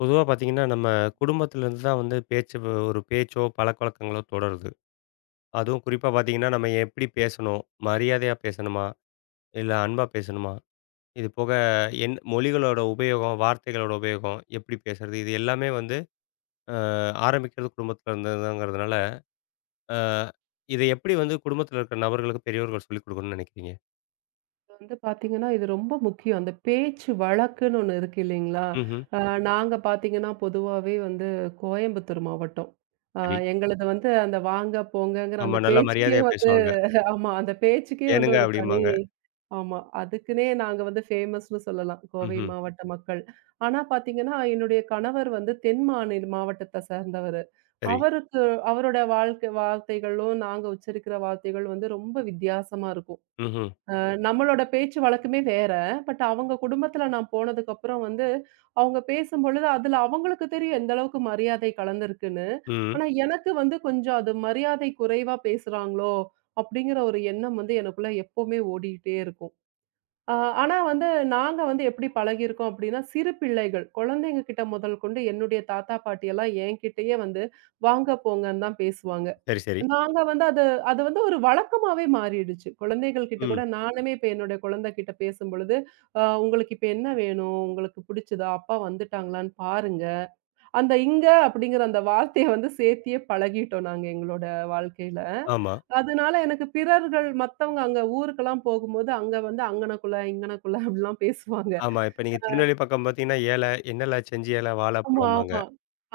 பொதுவா பார்த்தீங்கன்னா, நம்ம குடும்பத்திலேருந்து தான் வந்து பேச்சு ஒரு பேச்சோ, பழக்கவழக்கங்களோ தொடருது. அதுவும் குறிப்பா பார்த்தீங்கன்னா, நம்ம எப்படி பேசணும்? மரியாதையா பேசணுமா? இல்ல அன்பா பேசணுமா? இது போக என் மொழிகளோட உபயோகம், வார்த்தைகளோட உபயோகம், எப்படி பேசுறது? இது எல்லாமே வந்து அ ஆரம்பிக்கிறது குடும்பத்தில இருந்துதாங்கிறதுனால, அ இத எப்படி வந்து குடும்பத்தில இருக்கிற நபர்களுக்கு பெரியவர்கள் சொல்லிக் கொடுக்கணும்னு நினைக்கிறீங்க? வந்து பார்த்தீங்கன்னா, இது ரொம்ப முக்கியம். அந்த பேச்சு வழக்குன்னு ஒண்ணு இருக்கு இல்லைங்களா? ம்ஹ்ம். அ நாங்க பார்த்தீங்கன்னா, பொதுவாவே வந்து கோயம்புத்தூர் மாவட்டம். அ சரி. எங்களது வந்து அந்த வாங்க, போங்கங்கிற ஆமா. அந்த நல்லா பேச்சுக்கே மரியாதையா வந்து பேசுவாங்க. ஆமா. அந்த பேச்சுக்கே வந்து "ஏனுங்க" ஒரு தனி அப்படிம்பாங்க. ஆமா. அதுக்குன்னே நாங்க வந்து ஃபேமஸ்ன்னு சொல்லலாம். கோவை ம்ஹ்ம். மாவட்ட மக்கள். ஆனா பார்த்தீங்கன்னா, என்னுடைய கணவர் வந்து தென் மாநில மாவட்டத்த சேர்ந்தவரு. சரி. அவருக்கு அவரோட வாழ்க்கை வார்த்தைகளும், நாங்க உச்சரிக்கிற வார்த்தைகள் வந்து ரொம்ப வித்தியாசமா இருக்கும். ம்ஹ்ம். அ நம்மளோட பேச்சு வழக்கமே வேற. பட் அவங்க குடும்பத்துல நான் போனதுக்கப்புறம் வந்து, அவங்க பேசும்பொழுது அதுல அவங்களுக்கு தெரியும் எந்த அளவுக்கு மரியாதை கலந்திருக்குன்னு. ம். ஆனா எனக்கு வந்து கொஞ்சம் அது மரியாதை குறைவா பேசுறாங்களோ! அப்படிங்கிற ஒரு எண்ணம் வந்து எனக்குள்ள எப்பவுமே ஓடிட்டே இருக்கும். அ ஆனா வந்து நாங்க வந்து எப்படி பழகியிருக்கோம் அப்படின்னா, சிறு பிள்ளைகள், குழந்தைங்க கிட்ட முதல் கொண்டு என்னுடைய தாத்தா, பாட்டியெல்லாம் என்கிட்டயே வந்து வாங்க, போங்கன்னு தான் பேசுவாங்க. சரி, சரி. நாங்க வந்து அது அது வந்து ஒரு வழக்கமாவே மாறிடுச்சு. குழந்தைகள் கிட்ட ம். கூட நானுமே இப்ப என்னோட குழந்தை கிட்ட பேசும்பொழுது, உங்களுக்கு இப்ப என்ன வேணும்? உங்களுக்கு புடிச்சதா? அப்பா வந்துட்டாங்களான்னு பாருங்க." அந்த "இங்க" அப்படிங்கிற அந்த வார்த்தைய வந்து சேர்த்தியே பழகிட்டோம் நாங்க எங்களோட வாழ்க்கையில. ஆமா. அதனால எனக்கு பிறர்கள் மத்தவங்க அங்க ஊருக்கெல்லாம் போகும்போது, அங்க வந்து அங்கனக்குள்ள, இங்கனக்குள்ள அப்படிலாம் பேசுவாங்க. ஆமா. இப்ப நீங்க திருநெல்வேலி பக்கம் பாத்தீங்கன்னா, ஏல, என்னல, செஞ்சு ஏல, ஆமா, வாழைப்பழம்பாங்க. ஆமா,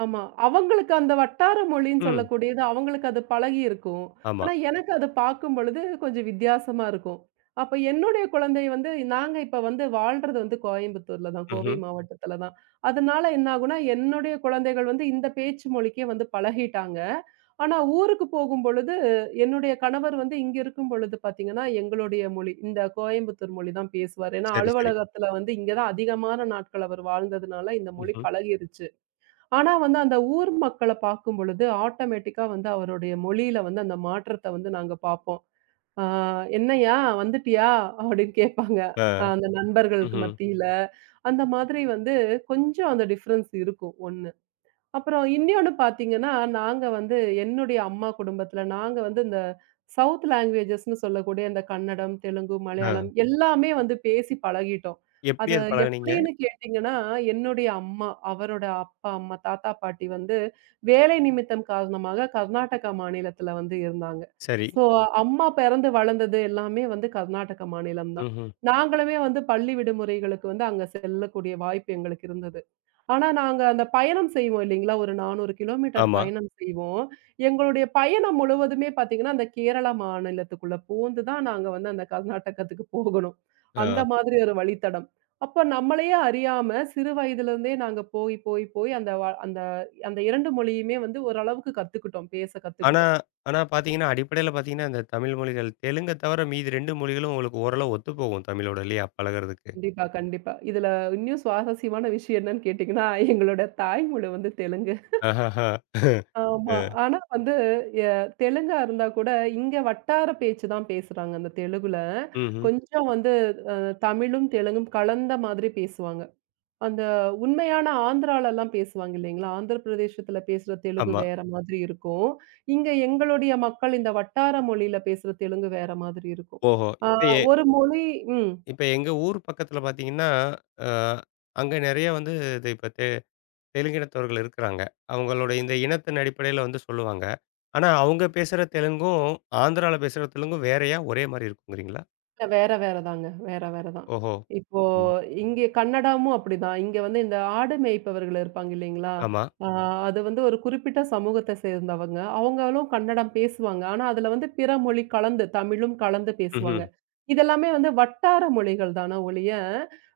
ஆமா. அவங்களுக்கு அந்த வட்டார மொழின்னு ம். சொல்லக்கூடியது அவங்களுக்கு அது பழகியிருக்கும். ஆமா. ஆனா எனக்கு அது பார்க்கும்பொழுது கொஞ்சம் வித்தியாசமா இருக்கும். அப்ப என்னுடைய குழந்தை வந்து நாங்க இப்ப வந்து வாழ்றது வந்து கோயம்புத்தூர்ல தான், கோவை ம்ஹ்ம். மாவட்டத்துல தான். அதனால என்ன ஆகும்னா, என்னுடைய குழந்தைகள் வந்து இந்த பேச்சு மொழிக்கே வந்து பழகிட்டாங்க. ஆனா ஊருக்கு போகும்பொழுது, என்னுடைய கணவர் வந்து இங்க இருக்கும்பொழுது பார்த்தீங்கன்னா, எங்களுடைய மொழி, இந்த கோயம்புத்தூர் மொழி தான் பேசுவாரு. ஏன்னா சரி, சரி. அலுவலகத்துல வந்து இங்க தான் அதிகமான நாட்கள் அவர் வாழ்ந்ததுனால இந்த மொழி ம்ஹ்ம். பழகிருச்சு. ஆனா வந்து அந்த ஊர் மக்கள பார்க்கும் பொழுது, ஆட்டோமேட்டிக்கா வந்து அவருடைய மொழியில வந்து அந்த மாற்றத்த வந்து நாங்க பார்ப்போம். ஆ "என்னய்யா வந்துட்டியா?" அப்படின்னு கேட்பாங்க. ஆ. அந்த நண்பர்களுக்கு ம்ஹ்ம். மத்தியில. அந்த மாதிரி வந்து கொஞ்சம் அந்த டிஃபரன்ஸ் இருக்கும். ஒண்ணு. அப்புறம் இன்னொன்னு பார்த்தீங்கன்னா, நாங்க வந்து என்னுடைய அம்மா குடும்பத்தில நாங்க வந்து இந்த சவுத் லாங்குவேஜஸ்ன்னு சொல்லக்கூடிய இந்த கன்னடம், தெலுங்கு, ஆ. மலையாளம் எல்லாமே வந்து பேசி பழகிட்டோம். எப்படி அத அது பழகுனீங்க? எப்படின்னு கேட்டீங்கன்னா, என்னுடைய அம்மா, அவரோட அப்பா, அம்மா, தாத்தா, பாட்டி வந்து வேலை நிமித்தம் காரணமாக கர்நாடகா மாநிலத்தில வந்து இருந்தாங்க. சரி. ஸோ அம்மா பிறந்து வளர்ந்தது எல்லாமே வந்து கர்நாடக மாநிலம் தான். ம்ஹ்ம். நாங்களுமே வந்து பள்ளி விடுமுறைகளுக்கு வந்து அங்க செல்லக்கூடிய வாய்ப்பு எங்களுக்கு இருந்தது. ஆனா நாங்க அந்த பயணம் செய்வோம் இல்லைங்களா? ஒரு 400 கிலோமீட்டர் ஆமா. பயணம் செய்வோம். எங்களுடைய பயணம் முழுவதுமே பார்த்தீங்கன்னா, அந்த கேரளா மாநிலத்துக்குள்ள பூந்து தான் நாங்க வந்து அந்த கர்நாடகத்துக்கு போகணும். அந்த ஆ. மாதிரி ஒரு வழித்தடம். அப்ப நம்மளையே அறியாம சிறு வயதிலிருந்தே நாங்க போய், போய், போய் அந்த வ அந்த அந்த 2 மொழியுமே வந்து ஓரளவுக்கு கத்துக்கிட்டோம். பேச ஆனா கத்துக்கிட்டோம். ஆனா பாத்தீங்கன்னா, அடிப்படையில பாத்தீங்கன்னா, இந்த தமிழ் மொழிகள் தெலுங்க தவிர மீதி 2 மொழிகளும் உங்களுக்கு ஓரளவு ஒத்துப்போகும் தமிழோட இல்லையா? பழகுறதுக்கு. கண்டிப்பா, கண்டிப்பா. இதுல இன்னும் சுவாரஸ்யமான விஷயம் என்னன்னு கேட்டீங்கன்னா, எங்களோட தாய்மொழி வந்து தெலுங்கு. ஆஹஹா. ஆமா. அ. ஆனா வந்து எ தெலுங்கா இருந்தா கூட, இங்க வட்டார பேச்சு தான் பேசுறாங்க அந்த தெலுகுல. ம்ஹ்ம். கொஞ்சம் வந்து அ தமிழும், தெலுங்கும் கலந்த மாதிரி பேசுவாங்க. அந்த உண்மையான ஆந்திராலலாம் பேசுவாங்க இல்லைங்களா? ஆந்திர பிரதேசத்துல பேசுற தெலுங்கு ஆமா. வேற மாதிரி இருக்கும். இங்க எங்களுடைய மக்கள் இந்த வட்டார மொழியில பேசுற தெலுங்கு வேற மாதிரி இருக்கும். ஓஹோ! ஆ ஒரு மொழி ம். இப்ப எங்க ஊர் பக்கத்துல பாத்தீங்கன்னா, அ அங்க நெறைய வந்து இது இப்ப தெலுங்கினத்தவர்கள் இருக்கிறாங்க. அவங்களோட இந்த இனத்தின் அடிப்படையில வந்து சொல்லுவாங்க. ஆனா அவங்க பேசுற தெலுங்கும், ஆந்திரால பேசுற தெலுங்கும் வேறயா? ஒரே மாரி இருக்குங்கிறீங்களா? இல்ல வேற வேற தாங்க. வேற வேற தான். ஓஹோ! இப்போ ம். இங்கே கன்னடாமும் அப்படிதான். இங்க வந்து இந்த ஆடு மேய்ப்பவர்கள் இருப்பாங்க இல்லைங்களா? ஆமா. ஆ அது வந்து ஒரு குறிப்பிட்ட சமூகத்த சேர்ந்தவங்க. அவங்களும் கன்னடம் பேசுவாங்க. ஆனா அதுல வந்து பிற மொழி கலந்து, தமிழும் கலந்து பேசுவாங்க. ம்ஹ்ம். இதெல்லாமே வந்து வட்டார மொழிகள் தான ஒழிய,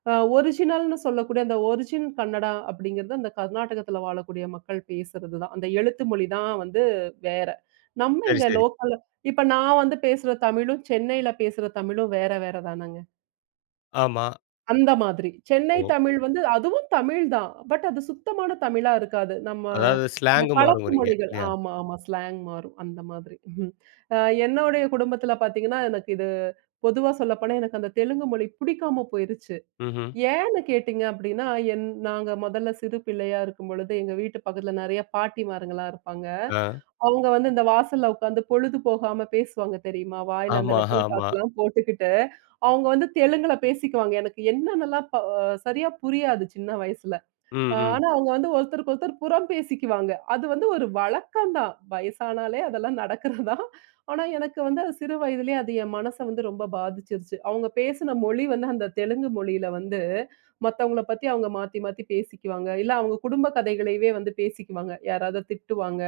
ஒரிஜினல்னு சொல்லக்கூடிய அந்த ஒரிஜின் கன்னடா அப்படிங்கிறது அந்த கர்நாடகத்துல வாழக்கூடிய மக்கள் பேசுறது தான். அந்த எழுத்து மொழி தான் வந்து வேற. நம்ம சரி, இங்க சரி. லோக்கல் இப்ப நான் வந்து பேசுற தமிழும், சென்னையில பேசுற தமிழும் வேற வேற தானங்க. ஆமா. அந்த மாதிரி. சென்னை ஓ! தமிழ் வந்து அதுவும் தமிழ் தான். பட் அது சுத்தமான தமிழா இருக்காது. நம்ம அதாவது இந்த ஸ்லாங் கலப்பு மாறுங்கிறீங்க மொழிகள். இல்லையா? ஆமா, ஆமா. ஸ்லாங் மாறும். அந்த மாதிரி. அ என்னுடைய குடும்பத்தில பார்த்தீங்கன்னா, எனக்கு இது பொதுவா சொல்லப்போனா எனக்கு அந்த தெலுங்கு மொழி பிடிக்காம போயிருச்சு. ம்ஹ்ம். ஏன்னு கேட்டீங்க அப்படின்னா, நாங்க முதல்ல சிறு பிள்ளையா இருக்கும்பொழுது, எங்க வீட்டு பக்கத்தில நெறைய பாட்டிமாருங்கலாம் இருப்பாங்க. ஆ. அவங்க வந்து இந்த வாசல்ல உட்காந்து பொழுது போகாம பேசுவாங்க தெரியுமா? வாயில அந்த ஆமா, வெத்தல ஆமா. பாக்குலாம் போட்டுக்கிட்டு, அவங்க வந்து தெலுங்குல பேசிக்குவாங்க. எனக்கு என்னன்னலாம் ப சரியா புரியாது சின்ன வயசுல. ம், ம். ஆனா அவங்க வந்து ஒருத்தருக்கு ஒருத்தர் புறம் பேசிக்குவாங்க. அது வந்து ஒரு வழக்கம் தான். வயசானாலே அதெல்லாம் நடக்கிறது தான். ஆனா எனக்கு வந்து அது சிறு வயதிலேயே அது என் மனச வந்து ரொம்ப பாதிச்சிருச்சு. அவங்க பேசின மொழி வந்து அந்த தெலுங்கு மொழியில வந்து மத்தவங்கள பத்தி அவங்க மாத்தி மாத்தி பேசிக்குவாங்க. இல்ல அவங்க குடும்ப கதைகளையவே வந்து பேசிக்குவாங்க. யாராவது திட்டுவாங்க.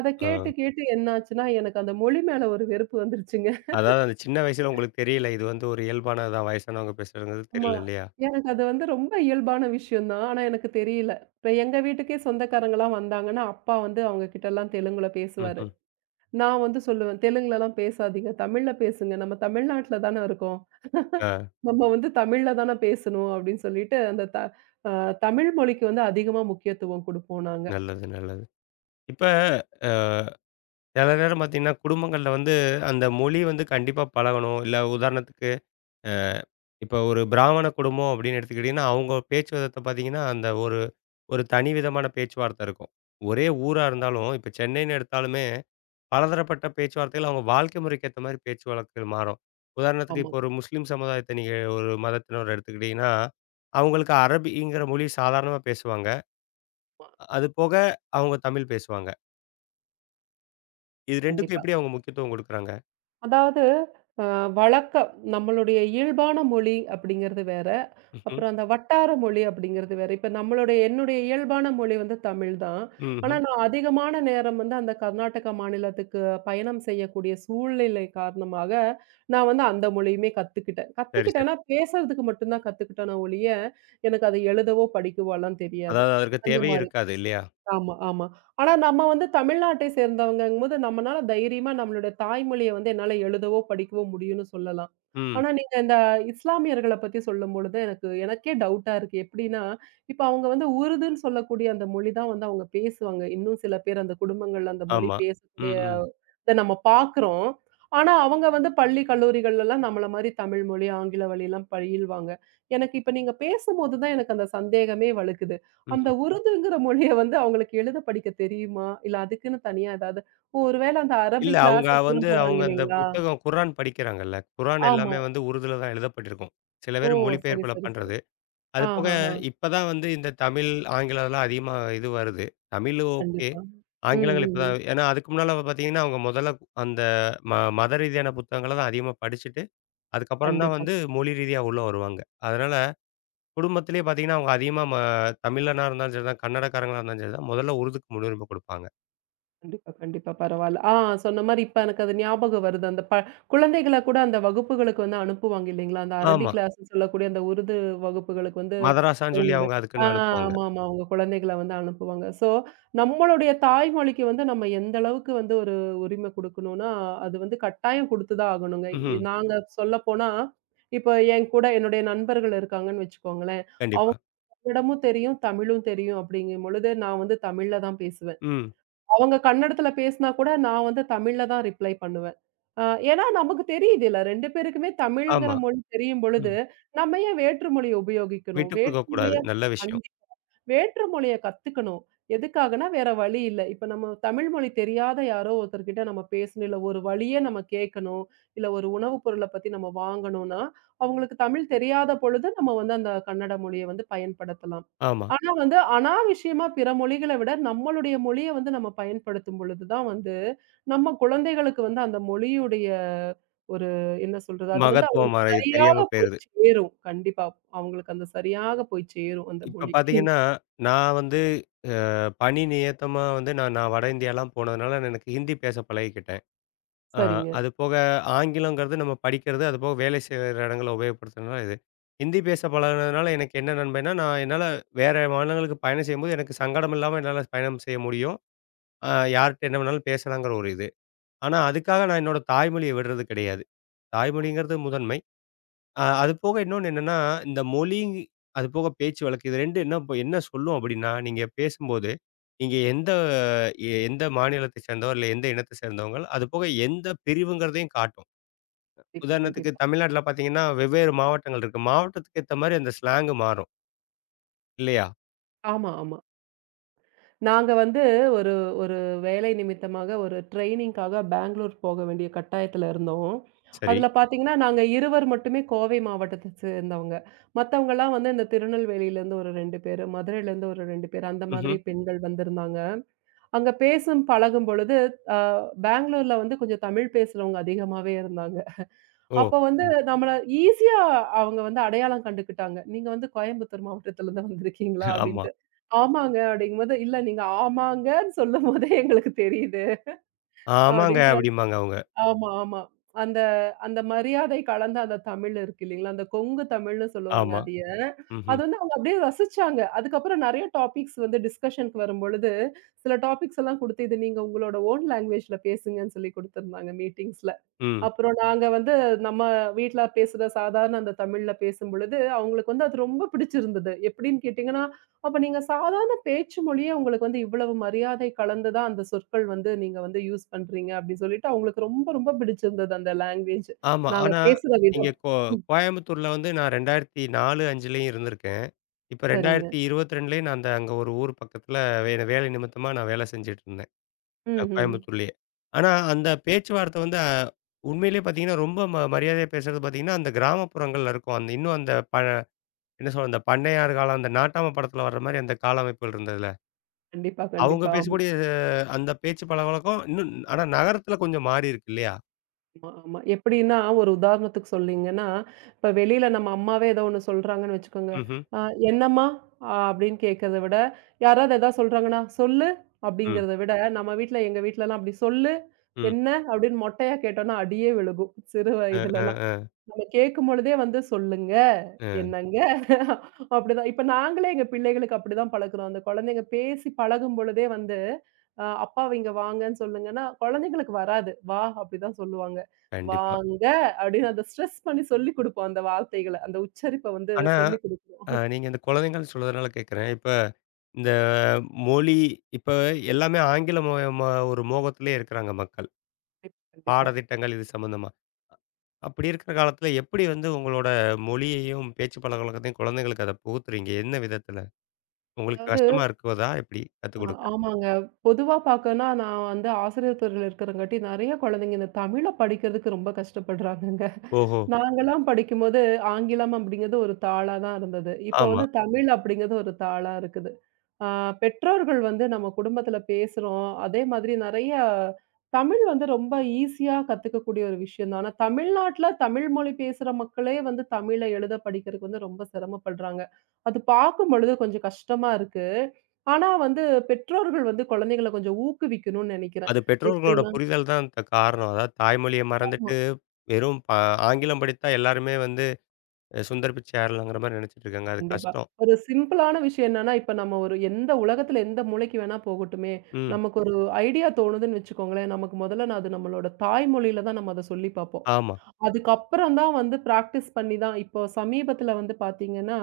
அத ஆ. கேட்டு, கேட்டு என்னாச்சுன்னா, எனக்கு அந்த மொழி மேல ஒரு வெறுப்பு வந்துருச்சுங்க. அதாவது அந்த சின்ன வயசுல உங்களுக்கு தெரியல. இது வந்து ஒரு இயல்பானது தான். வயசானவங்க பேசுறதுங்கிறது ஆமா. தெரியல இல்லையா? எனக்கு அது வந்து ரொம்ப இயல்பான விஷயம் தான். ஆனா எனக்கு தெரியல. இப்ப எங்க வீட்டுக்கே சொந்தக்காரங்கலாம் வந்தாங்கன்னா, அப்பா வந்து அவங்க கிட்டலாம் தெலுங்குல பேசுவாரு. ம்ஹ்ம். நான் வந்து சொல்லுவேன், "தெலுங்குலலாம் பேசாதீங்க. தமிழ்ல பேசுங்க. நம்ம தமிழ்நாட்டுல தான இருக்கோம். ஆ. நம்ம வந்து தமிழ்ல தான பேசணும்." அப்படின்னு சொல்லிட்டு, அந்த த அ தமிழ் மொழிக்கு வந்து அதிகமா முக்கியத்துவம் குடுப்போம் நாங்க. நல்லது, நல்லது. இப்ப அ சில நேரம் பார்த்தீங்கன்னா, குடும்பங்கள்ல வந்து அந்த மொழி வந்து கண்டிப்பா பழகணும். இல்ல உதாரணத்துக்கு, அ இப்ப ஒரு பிராமண குடும்பம் அப்படின்னு எடுத்துக்கிட்டீங்கன்னா, அவங்க பேச்சு விதத்த பார்த்தீங்கன்னா, அந்த ஒரு ஒரு தனி விதமான பேச்சுவார்த்தை இருக்கும். ஒரே ஊரா கண்டிப்பா. இருந்தாலும், இப்ப சென்னைன்னு எடுத்தாலுமே, பலதரப்பட்ட பேச்சுவார்த்தைகள் அவங்க வாழ்க்கை முறைக்கு ஏத்த மாரி பேச்சு வழக்குகள் மாறும். உதாரணத்துக்கு, ஆமா, இப்போ ஒரு முஸ்லீம் சமுதாயத்தை நீங்க ஒரு மதத்தினர் எடுத்துக்கிட்டீங்கன்னா, அவங்களுக்கு அரபிங்கிற மொழி சாதாரணமா பேசுவாங்க. ஆமா. அது போக அவங்க தமிழ் பேசுவாங்க. இது 2க்கும் கண்டிப்பா. எப்படி அவங்க முக்கியத்துவம் குடுக்குறாங்க? அதாவது அ வழக்கம் நம்மளுடைய இயல்பான மொழி அப்படிங்கிறது வேற. ம்ஹ்ம். அப்புறம் அந்த வட்டார மொழி அப்படிங்கிறது வேற. இப்ப நம்மளுடைய என்னுடைய இயல்பான மொழி வந்து தமிழ் தான். ஆனா, ம். நான் அதிகமான நேரம் வந்து அந்த கர்நாடக மாநிலத்துக்கு பயணம் செய்யக்கூடிய சூழ்நிலை காரணமாக, நான் வந்து அந்த மொழியுமே கத்துக்கிட்டேன். சரி, சரி. கத்துக்கிட்டேன்னா, பேசுறதுக்கு மட்டும் தான் கத்துக்கிட்டேனே ஒழிய, எனக்கு அதை எழுதவோ, படிக்கவோலாம் தெரியாது. அதாவது அதற்கு அந்த தேவையும் மாரி. இருக்காது இல்லையா? ஆமா, ஆமா. ஆனா நம்ம வந்து தமிழ்நாட்டை சேர்ந்தவங்கங்கும்போது, நம்மனால தைரியமா நம்மளுடைய தாய்மொழிய வந்து என்னால எழுதவோ, படிக்கவோ முடியும்னு சொல்லலாம். ம். ஆனா நீங்க இந்த இஸ்லாமியர்கள பத்தி சொல்லும்பொழுது, எனக்கு எனக்கே டவுட்டா இருக்கு. எப்படின்னா, இப்ப அவங்க வந்து உருதுன்னு சொல்லக்கூடிய அந்த மொழி தான் வந்து அவங்க பேசுவாங்க. இன்னும் சில பேர் அந்த குடும்பங்கள்ல அந்த மொழி ஆமா. ம், பேசக்கூடிய ம், இத நம்ம பார்க்குறோம். ஆனா அவங்க வந்து பள்ளி, கல்லூரிகள்லலாம் நம்மள மாரி தமிழ் மொழி, ஆங்கில வழிலாம் பயில்வாங்க. எனக்கு இப்ப நீங்க பேசும்போது தான் எனக்கு அந்த சந்தேகமே வலுக்குது. அந்த ம்ஹ்ம். உருதுங்கிற மொழிய வந்து அவங்களுக்கு எழுத படிக்க தெரியுமா? இல்ல அதுக்குன்னு தனியா ஏதாவது ஓ! ஒருவேள அந்த இல்ல அரபிக் அவங்க கிளாஸஸ் வந்து எல்லாம் போறாங்க அவங்க அந்த இல்லைங்களா? புத்தகம் குர்ஆன் படிக்கிறாங்கல்ல. குர்ஆன் ஆமா. எல்லாமே வந்து உருதுல தான் எழுதப்பட்டிருக்கும். சில ஓ! பேர் சரி, மொழிபெயர்ப்புல சரி, சரி. பண்றது. அது போக ஆஹஹா. இப்ப தான் வந்து இந்த தமிழ், ஆங்கிலம்லாம் அதிகமா இது வருது. தமிழ் ஓகே. கண்டிப்பா. ம், ஆங்கிலங்கள் ம், இப்ப தான் ம். ஏன்னா அதுக்கு முன்னால பார்த்தீங்கன்னா, அவங்க முதல்ல அந்த ம மத ரீதியான புத்தகங்கள தான் அதிகமா படிச்சுட்டு, அதுக்கப்புறம் தான் கண்டிப்பா. வந்து மொழி ரீதியா உள்ள வருவாங்க. அதனால குடும்பத்திலேயே பார்த்தீங்கன்னா, அவங்க அதிகமா தமிழனா இருந்தாலும் சரிதான், கன்னடக்காரங்களா இருந்தாலும் சரிதான், முதல்ல உருதுக்கு முன்னுரிமை குடுப்பாங்க. கண்டிப்பா, கண்டிப்பா. பரவால்ல. சொன்ன மாரி இப்ப எனக்கு அது ஞாபகம் வருது. அந்த குழந்தைகள கூட அந்த வகுப்புகளுக்கு வந்து அனுப்புவாங்க இல்லைங்களா? அந்த அரபி ஆமா. கிளாஸ்ன்னு சொல்லக்கூடிய அந்த உருது வகுப்புகளுக்கு வந்து மதராஸான்னு சொல்லி அவங்களோட அவங்க ஆ அதுக்குன்னு அனுப்புவாங்க. ஆமாமா. அவங்க குழந்தைகள வந்து அனுப்புவாங்க. ஸோ, நம்மளுடைய தாய்மொழிக்கு வந்து நம்ம எந்த அளவுக்கு வந்து ஒரு உரிமை குடுக்கணும்னா, அது வந்து கட்டாயம் குடுத்து தான் ஆகணுங்க. ம்ஹ்ம். நாங்க சொல்லப்போனா, இப்ப என் கூட என்னுடைய நண்பர்கள் இருக்காங்கன்னு வச்சுக்கோங்களேன். கண்டிப்பா. அவங்களிடமும் தெரியும், தமிழும் தெரியும் அப்படிங்கும் பொழுது நான் வந்து தமிழ்ல தான் பேசுவேன். ம். அவங்க கன்னடத்துல பேசினா கூட நான் வந்து தமிழ்ல தான் ரிப்ளை பண்ணுவேன். அ ஏன்னா நமக்கு தெரியுதுல்ல 2 பேருக்குமே தமிழ்ங்கிற ஆமா. மொழி தெரியும் பொழுது, ம். நம்ம ஏன் வேற்று மொழிய உபயோகிக்கணும்? விட்டு வேற்று குடுக்கக்கூடாது. மொழிய நல்ல விஷயம். கண்டிப்பா. வேற்று மொழிய கத்துக்கணும். எதுக்காகன்னா, வேற வழி இல்ல. இப்ப நம்ம தமிழ் மொழி தெரியாத யாரோ ஒருத்தர்கிட்ட நம்ம பேசணும், இல்ல ஒரு வழியே நம்ம கேட்கணும், இல்ல ஒரு உணவு பொருள பத்தி நம்ம வாங்கணும்னா, அவங்களுக்கு தமிழ் தெரியாத பொழுது நம்ம வந்து அந்த கன்னட மொழிய வந்து பயன்படுத்தலாம். ஆமா. ஆனா வந்து அனாவசியமா பிற மொழிகள விட நம்மளுடைய மொழிய வந்து நம்ம பயன்படுத்தும் பொழுது தான் வந்து, நம்ம குழந்தைகளுக்கு வந்து அந்த மொழியுடைய ஒரு என்ன சொல்றது? அது வந்து மகத்துவம் அவங்களுக்கு மறை சரியாக தெரியாம போய் போயிருது. சேரும். கண்டிப்பா. அவங்களுக்கு அந்த சரியாக போய் சேரும் அந்த இப்ப மொழி. பார்த்தீங்கன்னா, நான் வந்து பணி நியத்தமா வந்து நான் நான் வட இந்தியாலாம் போனதுனால எனக்கு ஹிந்தி பேச பழகிக்கிட்டேன். ஆ, சரிங்க. அது போக ஆங்கிலங்கிறது நம்ம படிக்கிறது, அது போக வேலை செய்ற இடங்கள்ல உபயோகப்படுத்துறதுனால இது. ஹிந்தி பேச பழகுனதுனால எனக்கு என்ன நன்மைன்னா, நான் என்னால வேற மாநிலங்களுக்கு பயணம் செய்யும்போது எனக்கு சங்கடம் இல்லாம என்னால பயணம் செய்ய முடியும். யார்ட்ட என்ன வேணாலும் பேசலாங்கிற ஒரு இது. ஆனா அதுக்காக நான் என்னோட தாய்மொழிய விடுறது கிடையாது. தாய்மொழிங்கிறது முதன்மை. அது போக இன்னொன்னு என்னன்னா, இந்த மொழி, அது போக பேச்சு வழக்கு இது 2 என்ன என்ன சொல்லும் அப்படின்னா, நீங்க பேசும்போது, நீங்க எந்த எந்த மாநிலத்தை சேர்ந்தவர், இல்ல எந்த இனத்தை சேர்ந்தவங்க, அது போக எந்த பிரிவுங்கிறதையும் காட்டும். கண்டிப்பா, உதாரணத்துக்கு கண்டிப்பா. தமிழ்நாட்டுல பார்த்தீங்கன்னா, வெவ்வேறு மாவட்டங்கள் இருக்கு. மாவட்டத்துக்கு ஏத்த மாரி அந்த ஸ்லாங்கு மாறும். இல்லையா? ஆமா, ஆமா. நாங்க வந்து ஒரு ஒரு வேலை நிமித்தமாக ஒரு ட்ரெய்னிங்காக பெங்களூர் போக வேண்டிய கட்டாயத்துல இருந்தோம். சரி. அதுல பாத்தீங்கன்னா, நாங்க இருவர் மட்டுமே கோவை மாவட்டத்த சேர்ந்தவங்க. மத்தவங்கலாம் வந்து இந்த திருநெல்வேலியிலேருந்து ஒரு 2 பேரு, மதுரையிலேருந்து ஒரு 2 பேரு, அந்த ம்ஹ்ம். மாதிரி பெண்கள் வந்திருந்தாங்க. அங்க பேசும் பழகும் பொழுது, அ பெங்களூர்ல வந்து கொஞ்சம் தமிழ் பேசுறவங்க அதிகமாவே இருந்தாங்க. ஓ! அப்ப வந்து ம். நம்மள ஈஸியா அவங்க வந்து அடையாளம் கண்டுக்கிட்டாங்க. "நீங்க வந்து கோயம்புத்தூர் மாவட்டத்துல இருந்து வந்திருக்கீங்களா?" ஆமா. அப்படின்ட்டு. "ஆமாங்க" அப்படிங்கும்போது, "இல்ல நீங்க ஆமாங்கன்னு சொல்லும்போதே எங்களுக்கு தெரியுது" ஆமாங்க அப்படின்ட்டு. அப்படிம்பாங்க அவங்க. ஆமா, ஆமா. அந்த அந்த மரியாதை கலந்த அந்த தமிழ் இருக்கு இல்லீங்களா? அந்த கொங்கு தமிழ்ன்னு சொல்லுவாங்க ஆமா. அதைய. அது ம்ஹ்ம். வந்து அவங்க அப்படியே ரசிச்சாங்க. அதுக்கப்புறம் நெறைய டாபிக்ஸ் வந்து டிஸ்கஷனுக்கு வரும்பொழுது, சில டாபிக்ஸ் எல்லாம் குடுத்து, "இது நீங்க உங்களோட ஓன் லேங்குவேஜ்ல பேசுங்கன்னு" சொல்லி குடுத்திருந்தாங்க மீட்டிங்ஸ்ல. ம். அப்புறம் நாங்க வந்து நம்ம வீட்ல பேசுற சாதாரண அந்த தமிழ்ல பேசும்பொழுது, அவங்களுக்கு வந்து அது ரொம்ப பிடிச்சிருந்தது. எப்படின்னு கேட்டீங்கன்னா, அப்ப நீங்க சாதாரண பேச்சு மொழியே உங்களுக்கு வந்து இவ்வளவு மரியாதை கலந்ததா அந்த சொற்கள் வந்து நீங்க வந்து யூஸ் பண்றீங்க அப்படின்னு சொல்லிட்டு அவங்களுக்கு ரொம்ப, ரொம்ப பிடிச்சிருந்தது அந்த லாங்குவேஜ். ஆமா. நாங்க ஆனா, பேசுற நீங்க விதம். ம். கோயம்புத்தூர்ல வந்து நான் 2004, 5லயும் இருந்திருக்கேன். இப்ப சரிங்க. 2022லயும் நான் அந்த அங்க ஒரு ஊர் பக்கத்துல வேலை நிமித்தமா நான் வேலை செஞ்சுட்டு இருந்தேன். ம், ம். கோயம்புத்தூர்லயே. ஆனா, அந்த பேச்சுவார்த்தை வந்து உண்மையிலேயே பார்த்தீங்கன்னா, ரொம்ப மரியாதையா பேசுறது பார்த்தீங்கன்னா, அந்த கிராமப்புறங்கள்ல இருக்கும். அந்த இன்னும் அந்த என்ன சொல்றது? அந்த பண்ணையார் காலம், அந்த நாட்டாம படத்துல வர்ற மாரி அந்த கால அமைப்புகள் இருந்ததுல. கண்டிப்பா, அவங்க கண்டிப்பா. பேசக்கூடிய அந்த பேச்சு பழக்கவழக்கம் இன்னும் ஆனா நகரத்துல கொஞ்சம் மாறி இருக்கு இல்லையா? ஆமா, ஆமா. எப்படின்னா, ஒரு உதாரணத்துக்கு சொன்னீங்கன்னா, இப்ப வெளியில நம்ம அம்மாவே ஏதோ ஒண்ணு சொல்றாங்கன்னு வச்சுக்கோங்க. ம்ஹ்ம். "அ என்னம்மா?" அப்படின்னு கேட்கிறத விட, யாராவது ஏதாவது சொல்றாங்கன்னா, "சொல்லு" ம். அப்படிங்கிறத விட, நம்ம வீட்ல எங்க வீட்லலாம் அப்படி "சொல்லு, ம். என்ன?" அப்படின்னு மொட்டையா கேட்டோம்னா, அடியே விழுகும். சிறு அ, அ, வயதிலலாம். அ, நம்ம கேட்கும்பொழுதே வந்து சொல்லுங்க, அ. என்னங்க அப்படிதான். இப்ப நாங்களே எங்க பிள்ளைகளுக்கு அப்படிதான் பழக்குறோம். அந்த குழந்தைங்க பேசி பழகும்பொழுதே வந்து, "அப்பா இங்க வாங்கன்னு சொல்லுங்கன்னா" குழந்தைங்களுக்கு வராது. "வா" அப்படிதான் சொல்லுவாங்க. கண்டிப்பா. "வாங்க" அப்படின்னு அந்த ஸ்ட்ரெஸ் பண்ணி சொல்லிக் குடுப்போம் அந்த வார்த்தைகள. அந்த உச்சரிப்ப வந்து ஆனா, சொல்லிக் குடுக்கிறோம். நீங்க இந்த குழந்தைங்கள்னு சொல்றதுனால கேட்கிறேன். இப்ப இந்த மொழி இப்ப எல்லாமே ஆங்கில மொ மொ ஒரு மோகத்திலே இருக்கிறாங்க மக்கள். கண்டிப்பா. கண்டிப்பா. பாடத்திட்டங்கள் இது சம்மந்தமா. அப்படி இருக்கிற காலத்துல எப்படி வந்து உங்களோட மொழியையும், பேச்சு பழக்கவழக்கத்தையும் குழந்தைகளுக்கு அத புகுத்துறீங்க? என்ன விதத்துல? உங்களுக்கு அதாவது கஷ்டமா இருக்குதா எப்படி அ கத்துக் குடுக்க? ஆமாங்க. பொதுவா பார்க்கன்னா, நான் வந்து ஆசிரியர் துறையில இருக்கிறங்காட்டி, நெறைய குழந்தைங்க இந்த தமிழ படிக்கிறதுக்கு ரொம்ப கஷ்டப்படுறாங்கங்க. ஓஹோ! நாங்கலாம் படிக்கும்போது, ஆங்கிலம் அப்படிங்கிறது ஒரு தாளா தான் இருந்தது. இப்போ ஆமா. வந்து தமிழ் அப்படிங்கிறது ஒரு தாளா இருக்குது. ஆ பெற்றோர்கள் வந்து நம்ம குடும்பத்தில பேசுறோம். அதே மாதிரி நெறைய தமிழ் வந்து ரொம்ப ஈஸியா கத்துக்கக்கூடிய ஒரு விஷயம் தான். ஆனா, தமிழ்நாட்ல தமிழ் மொழி பேசுற மக்களே வந்து தமிழ எழுத படிக்கிறதுக்கு வந்து ரொம்ப சிரமப்படுறாங்க. அது பார்க்கும் பொழுது கொஞ்சம் கஷ்டமா இருக்கு. ஆனா வந்து பெற்றோர்கள் வந்து குழந்தைகள கொஞ்சம் ஊக்குவிக்கணும்னு நெனைக்கிறேன். அது பெற்றோர்களோட எப்படின்னா புரிதல் தான் காரணம். அதாவது தாய்மொழிய ஆமா. மறந்துட்டு, வெறும் ஆங்கிலம் படித்தா எல்லாருமே வந்து சுந்தர் பிச்சை ஆயிரலாங்கிற மாரி நெனச்சுட்டு இருக்காங்க. அது கண்டிப்பா. கஷ்டம். ஒரு சிம்பிளான விஷயம் என்னன்னா, இப்ப நம்ம ஒரு எந்த உலகத்துல எந்த மூலைக்கு வேணா போகட்டுமே, ம். நமக்கு ஒரு ஐடியா தோணுதுன்னு வச்சுக்கோங்களேன், நமக்கு முதல்ல நான் அது நம்மளோட தாய்மொழியில தான் நம்ம அத சொல்லி பார்ப்போம். ஆமா. அதுக்கப்புறம் தான் வந்து பிராக்டிஸ் பண்ணி தான் இப்போ சமீபத்தில வந்து பார்த்தீங்கன்னா,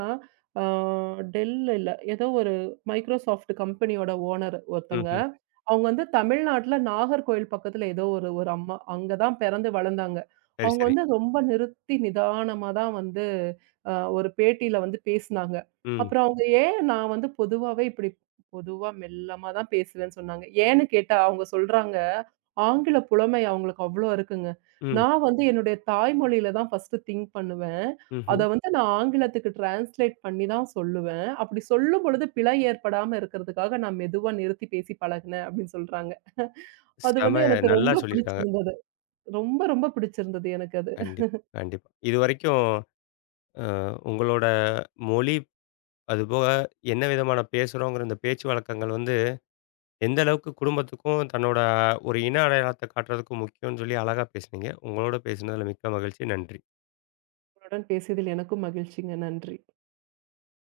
ஆ டெல் இல்ல ஏதோ ஒரு மைக்ரோசாஃப்ட் கம்பெனியோட ஓனர் ஒருத்தங்க. ம்ஹ்ம். அவங்க வந்து தமிழ்நாட்ல நாகர்கோயில் பக்கத்தில ஏதோ ஒரு ஒரு அம்மா. அங்க தான் பிறந்து வளர்ந்தாங்க. சரி, அவங்க சரி. வந்து ரொம்ப நிறுத்தி நிதானமா தான் வந்து அ ஒரு பேட்டியில வந்து பேசினாங்க. ம். அப்புறம் அவங்க ஏன் நான் வந்து பொதுவாவே இப்படி பொதுவா மெல்லமா தான் பேசுவேன்னு சொன்னாங்க. ஏன்னு கேட்டா அவங்க சொல்றாங்க, ஆங்கில புலமை அவங்களுக்கு அவ்வளோ இருக்குங்க. ம். நான் வந்து என்னுடைய தாய்மொழியில தான் ஃபர்ஸ்ட்டு திங்க் பண்ணுவேன். அத ம்ஹ்ம். வந்து நான் ஆங்கிலத்துக்கு டிரான்ஸ்லேட் பண்ணி தான் சொல்லுவேன். அப்படி சொல்லும்பொழுது பிழை ஏற்படாம இருக்கிறதுக்காக நான் மெதுவா நிறுத்தி பேசி பழகுனேன் அப்படின்னு சொல்றாங்க. அது செம வந்து எனக்கு நல்லா ரொம்ப சொல்லியிருக்காங்க. பிடிச்சிருந்தது. ரொம்ப ரொம்ப பிடிச்சிருந்தது எனக்கு அது. கண்டிப்பா, கண்டிப்பா. இதுவரைக்கும் அ உங்களோட மொழி, அதுபோக என்ன விதமான பேசுறோங்கிற இந்த பேச்சு வழக்கங்கள் வந்து, எந்த அளவுக்கு குடும்பத்துக்கும், தன்னோட ஒரு இன அடையாளத்த காட்டுறதுக்கும் முக்கியம்னு சொல்லி அழகா பேசுனீங்க. உங்களோட பேசினதுல மிக்க மகிழ்ச்சி. நன்றி. உங்களுடன் பேசியதில் எனக்கும் மகிழ்ச்சிங்க. நன்றி.